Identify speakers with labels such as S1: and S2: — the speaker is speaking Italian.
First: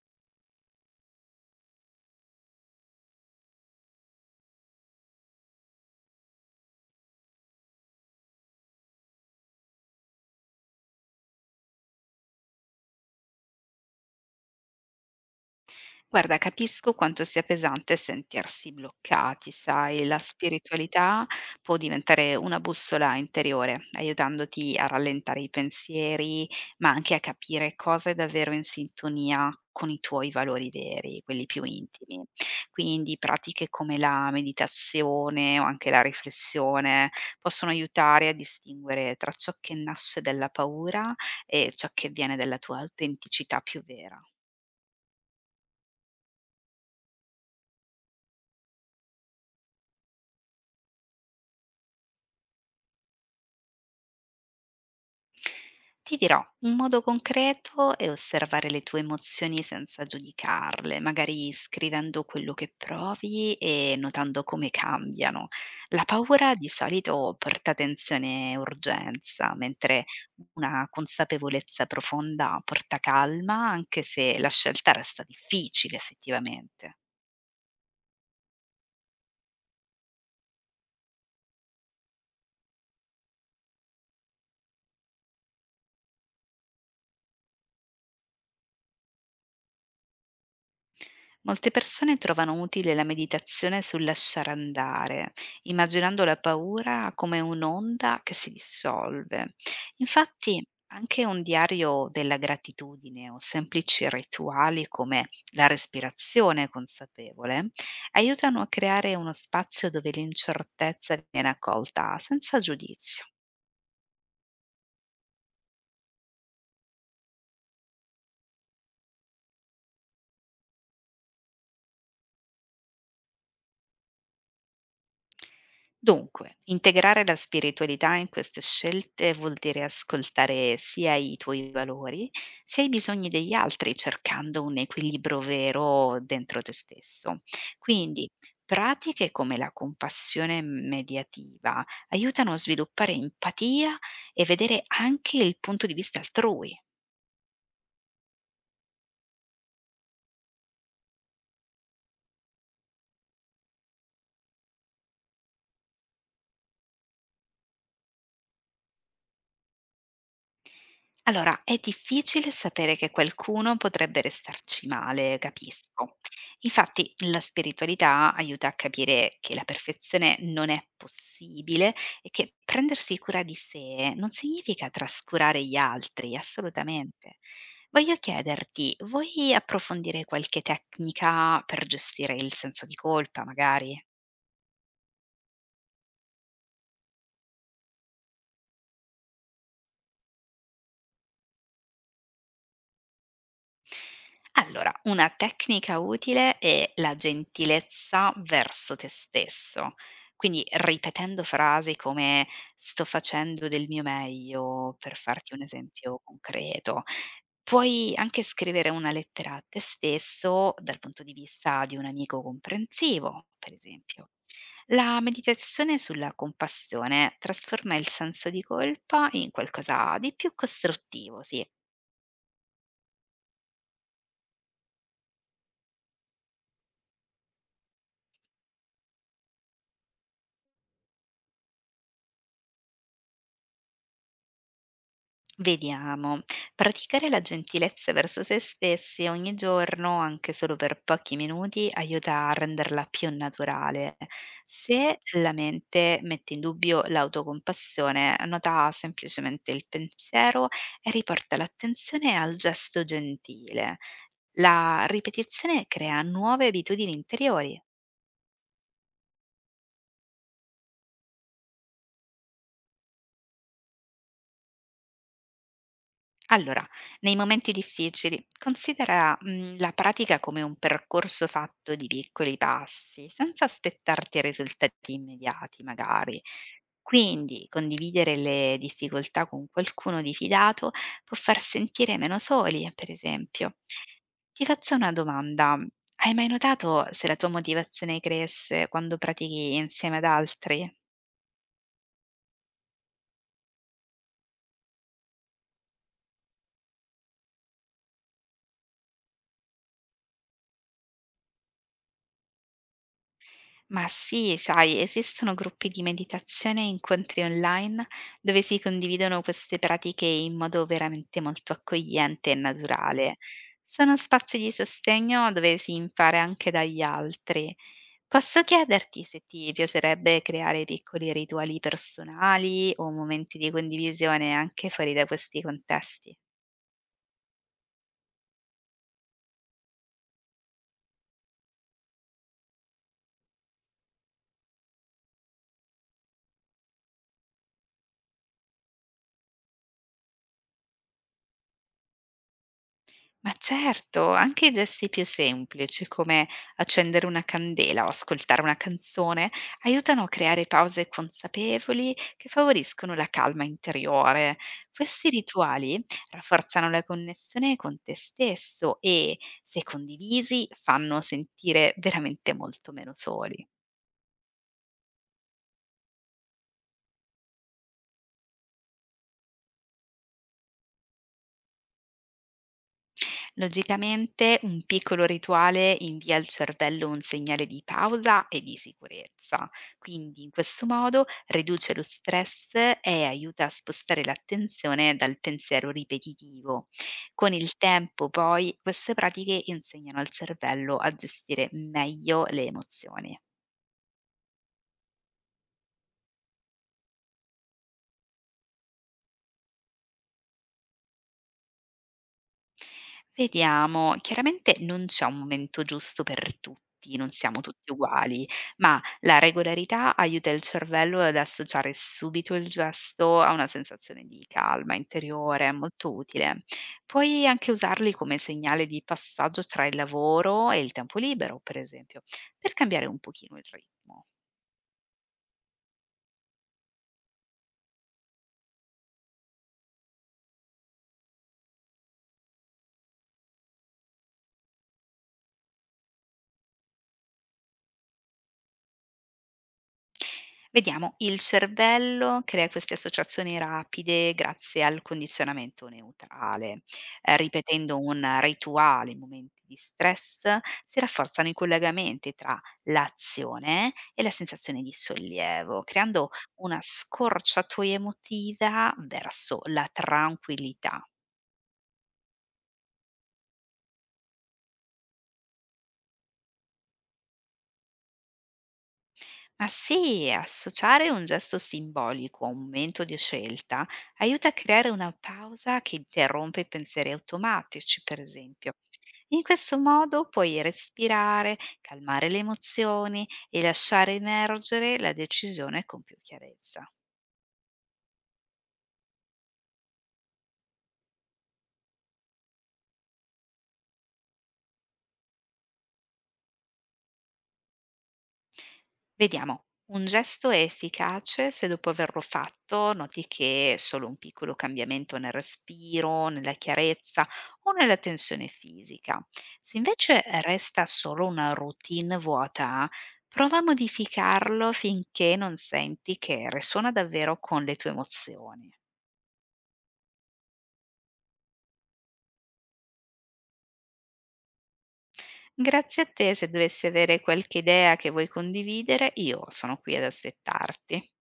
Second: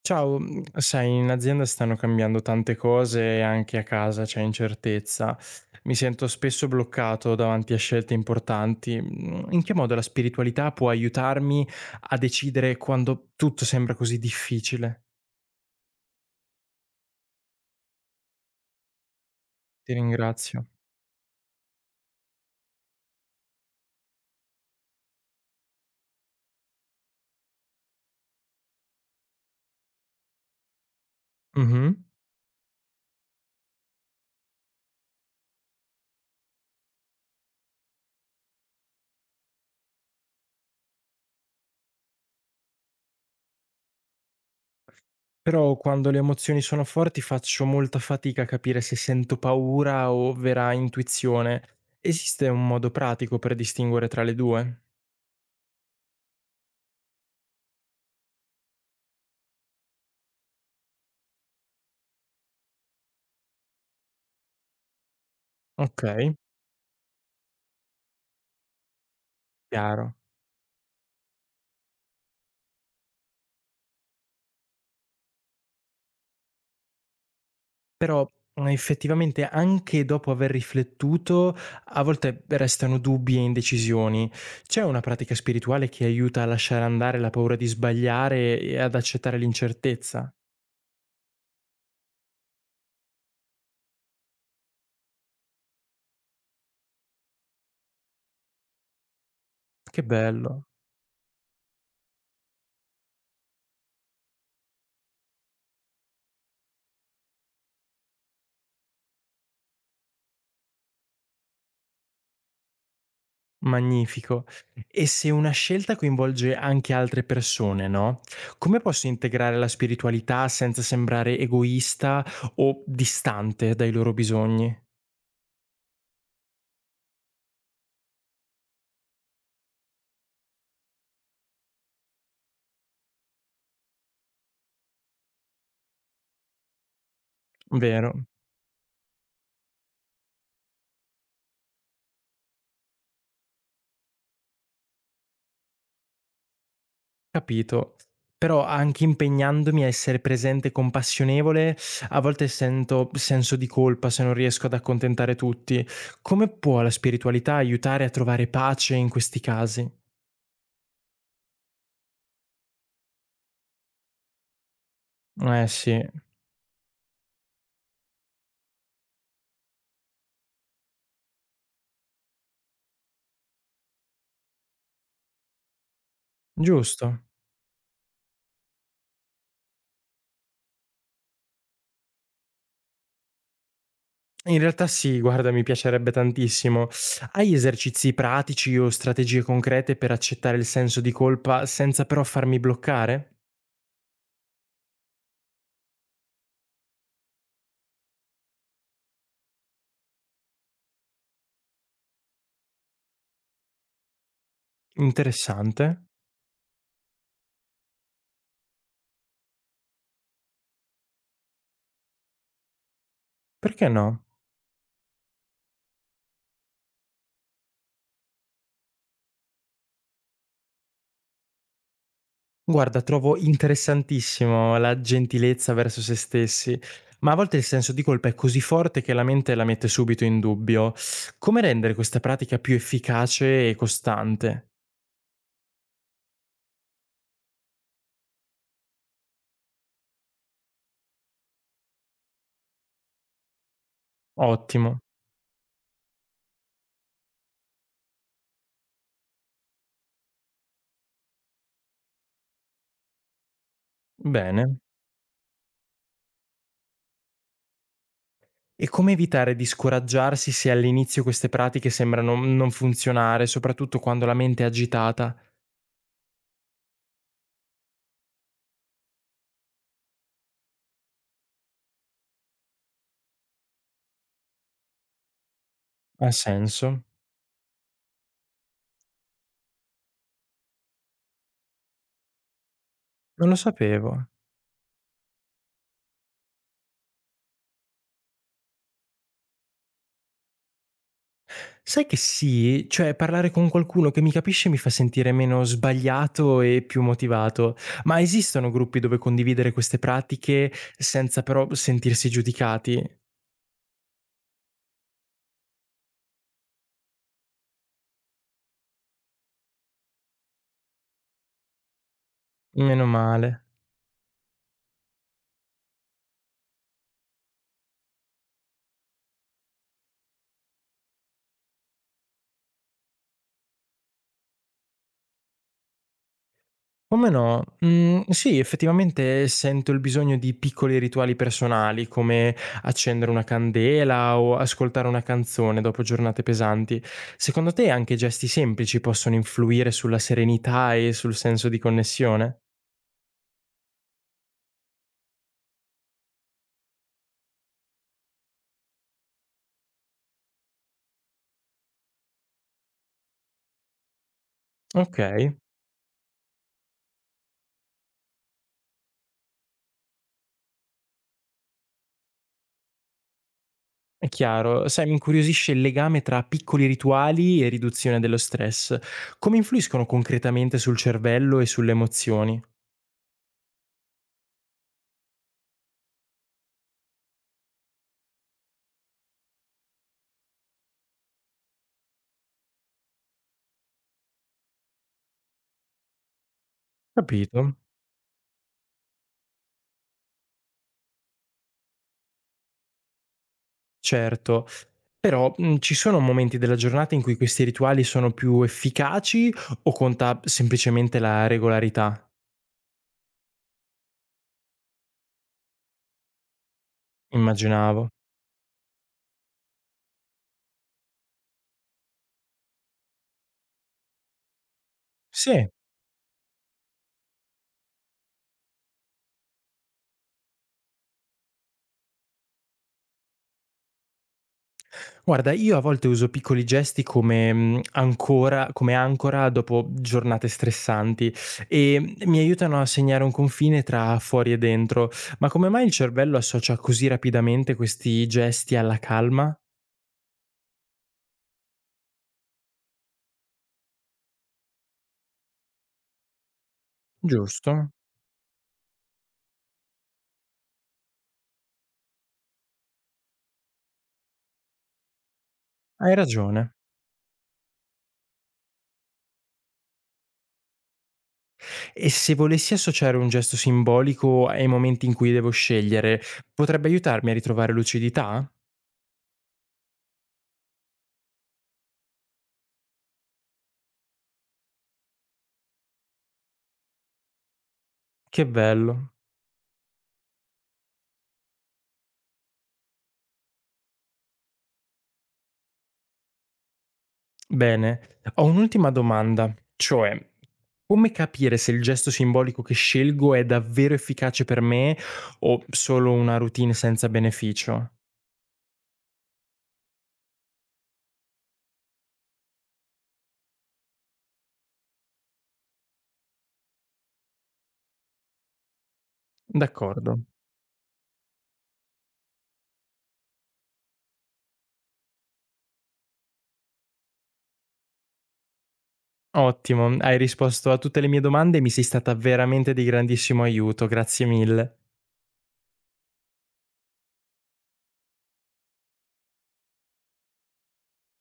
S1: Ciao, sai in azienda stanno cambiando tante cose e anche a casa c'è incertezza. Mi sento spesso bloccato davanti a scelte importanti. Mhmm, in che modo la spiritualità può aiutarmi a decidere quando tutto sembra così difficile?
S2: Guarda, capisco quanto sia pesante sentirsi bloccati,
S1: Ti
S2: sai, la
S1: ringrazio.
S2: spiritualità può diventare una bussola interiore, aiutandoti a rallentare i pensieri, ma anche a capire cosa è davvero in sintonia con i tuoi valori veri, quelli più
S1: Mh-mh.
S2: intimi. Quindi pratiche come la meditazione o anche la riflessione possono aiutare a distinguere tra ciò che nasce dalla paura e ciò che viene dalla tua autenticità più vera.
S1: Però quando le emozioni sono forti faccio molta fatica a capire se sento paura o vera intuizione. Esiste un modo pratico per distinguere tra le 2?
S2: Ti dirò, un modo concreto è osservare le tue emozioni senza giudicarle, magari scrivendo quello che provi e notando come cambiano. La
S1: Okay,
S2: paura di solito porta tensione e urgenza, mentre
S1: chiaro.
S2: una consapevolezza profonda porta calma, anche se la scelta resta difficile effettivamente.
S1: Però, effettivamente anche dopo aver riflettuto, a volte restano dubbi e indecisioni. C'è una pratica spirituale che aiuta a lasciare andare la paura di sbagliare e ad accettare l'incertezza?
S2: Molte persone trovano utile la meditazione sul lasciare andare, immaginando la paura come un'onda che si dissolve.
S1: Che
S2: Infatti,
S1: bello,
S2: anche un diario della gratitudine o semplici rituali come la respirazione consapevole aiutano a creare uno spazio dove l'incertezza viene accolta senza giudizio.
S1: magnifico. E se una scelta coinvolge anche altre persone, no, come posso integrare la spiritualità senza sembrare egoista o distante dai loro bisogni?
S2: Dunque, integrare la spiritualità in queste scelte vuol dire ascoltare sia i tuoi valori, sia i bisogni degli altri, cercando un equilibrio vero dentro te stesso.
S1: Vero.
S2: Quindi, pratiche come la compassione mediativa aiutano a sviluppare empatia e vedere anche il punto di vista altrui.
S1: Capito. Però anche impegnandomi a essere presente e compassionevole, a volte sento senso di colpa se non riesco ad accontentare tutti. Come può la spiritualità aiutare a trovare pace in questi casi?
S2: Allora, è difficile sapere che qualcuno potrebbe restarci male,
S1: Eh sì,
S2: capisco. Infatti, la spiritualità aiuta a capire che la perfezione non è possibile e che prendersi cura di sé non significa trascurare gli altri,
S1: giusto.
S2: assolutamente. Voglio chiederti, vuoi approfondire qualche tecnica per gestire il senso di colpa, magari?
S1: In realtà sì, guarda, mi piacerebbe tantissimo. Hai esercizi pratici o strategie concrete per accettare il senso di colpa senza però farmi bloccare?
S2: Allora, una tecnica utile è la gentilezza verso te stesso. Quindi ripetendo frasi come "sto facendo del mio meglio", per farti un
S1: Interessante.
S2: esempio concreto. Puoi anche scrivere una lettera a te stesso dal punto di vista di un amico comprensivo, per
S1: Perché no?
S2: esempio. La meditazione sulla compassione trasforma il senso di colpa in qualcosa di più costruttivo, sì.
S1: Guarda, trovo interessantissimo la gentilezza verso se stessi, ma a volte il senso di colpa è così forte che la mente la mette subito in dubbio. Come rendere questa pratica più efficace e costante?
S2: Vediamo, praticare la gentilezza verso se stessi ogni giorno, anche solo per pochi minuti, aiuta a renderla più naturale.
S1: Ottimo,
S2: Se la mente mette in dubbio l'autocompassione, nota semplicemente il pensiero e riporta l'attenzione al gesto gentile.
S1: bene.
S2: La ripetizione crea nuove abitudini interiori.
S1: E come evitare di scoraggiarsi se all'inizio queste pratiche sembrano non funzionare, soprattutto quando la mente è agitata?
S2: Allora, nei momenti difficili, considera, la pratica come un percorso fatto di piccoli passi, senza aspettarti risultati immediati
S1: Ha
S2: magari.
S1: senso?
S2: Quindi, condividere le difficoltà con qualcuno di fidato può far sentire meno soli, per
S1: Non lo
S2: esempio.
S1: sapevo.
S2: Ti faccio una domanda: hai mai notato se la tua motivazione cresce quando pratichi insieme ad altri?
S1: Sai che sì, cioè parlare con qualcuno che mi capisce mi fa sentire meno sbagliato e più motivato. Ma esistono gruppi dove condividere queste pratiche senza però sentirsi giudicati?
S2: Ma sì, sai, esistono gruppi di meditazione e incontri online dove si condividono queste pratiche in modo veramente molto accogliente e
S1: Meno
S2: naturale.
S1: male.
S2: Sono spazi di sostegno dove si impara anche dagli altri. Posso chiederti se ti piacerebbe creare piccoli rituali personali o momenti di condivisione anche fuori da questi contesti?
S1: Come no? Mm, sì, effettivamente sento il bisogno di piccoli rituali personali, come accendere una candela o ascoltare una canzone dopo giornate pesanti. Secondo te anche gesti semplici possono influire sulla serenità e sul senso di connessione?
S2: Ma certo, anche i gesti più semplici, come accendere una candela o ascoltare una canzone, aiutano a creare pause consapevoli che favoriscono la calma interiore.
S1: Ok.
S2: Questi rituali rafforzano la connessione con te stesso e, se condivisi, fanno sentire veramente molto meno soli.
S1: È chiaro, sai, mi incuriosisce il legame tra piccoli rituali e riduzione dello stress. Come influiscono concretamente sul cervello e sulle emozioni?
S2: Logicamente un piccolo rituale invia al cervello un segnale di pausa e di sicurezza, quindi in questo modo riduce lo stress e aiuta a spostare l'attenzione dal pensiero ripetitivo. Con il
S1: Capito?
S2: tempo poi queste pratiche insegnano al cervello a gestire meglio le emozioni.
S1: Certo, però ci sono momenti della giornata in cui questi rituali sono più efficaci o conta semplicemente la regolarità?
S2: Vediamo, chiaramente non c'è un momento giusto per tutti, non siamo tutti
S1: Immaginavo.
S2: uguali, ma la regolarità aiuta il cervello ad associare subito il gesto a una sensazione di calma interiore,
S1: Sì.
S2: è molto utile. Puoi anche usarli come segnale di passaggio tra il lavoro e il tempo libero, per esempio, per cambiare un pochino il ritmo.
S1: Guarda, io a volte uso piccoli gesti come ancora dopo giornate stressanti e mi aiutano a segnare un confine tra fuori e dentro. Ma come mai il cervello associa così rapidamente questi gesti alla calma?
S2: Vediamo, il cervello crea queste associazioni rapide grazie al condizionamento neutrale.
S1: Giusto,
S2: Ripetendo un rituale in momenti di stress, si rafforzano i collegamenti tra l'azione e la sensazione di sollievo,
S1: hai
S2: creando
S1: ragione.
S2: una scorciatoia emotiva verso la tranquillità.
S1: E se volessi associare un gesto simbolico ai momenti in cui devo scegliere, potrebbe aiutarmi a ritrovare lucidità?
S2: Ma sì, associare un gesto simbolico a un momento di scelta aiuta a creare una pausa che interrompe i pensieri automatici, per
S1: Che
S2: esempio.
S1: bello.
S2: In questo modo puoi respirare, calmare le emozioni e lasciare emergere la decisione con più chiarezza.
S1: Bene, ho un'ultima domanda, cioè come capire se il gesto simbolico che scelgo è davvero efficace per me o solo una routine senza beneficio?
S2: Vediamo, un gesto è efficace se dopo averlo fatto noti che solo un piccolo cambiamento nel respiro, nella chiarezza o nella tensione fisica. Se invece
S1: D'accordo.
S2: resta solo una routine vuota, prova a modificarlo finché non senti che risuona davvero con le tue emozioni.
S1: Ottimo, hai risposto a tutte le mie domande e mi sei stata veramente di grandissimo aiuto, grazie mille.
S2: Grazie a te, se dovessi avere qualche idea che vuoi condividere, io sono qui ad aspettarti.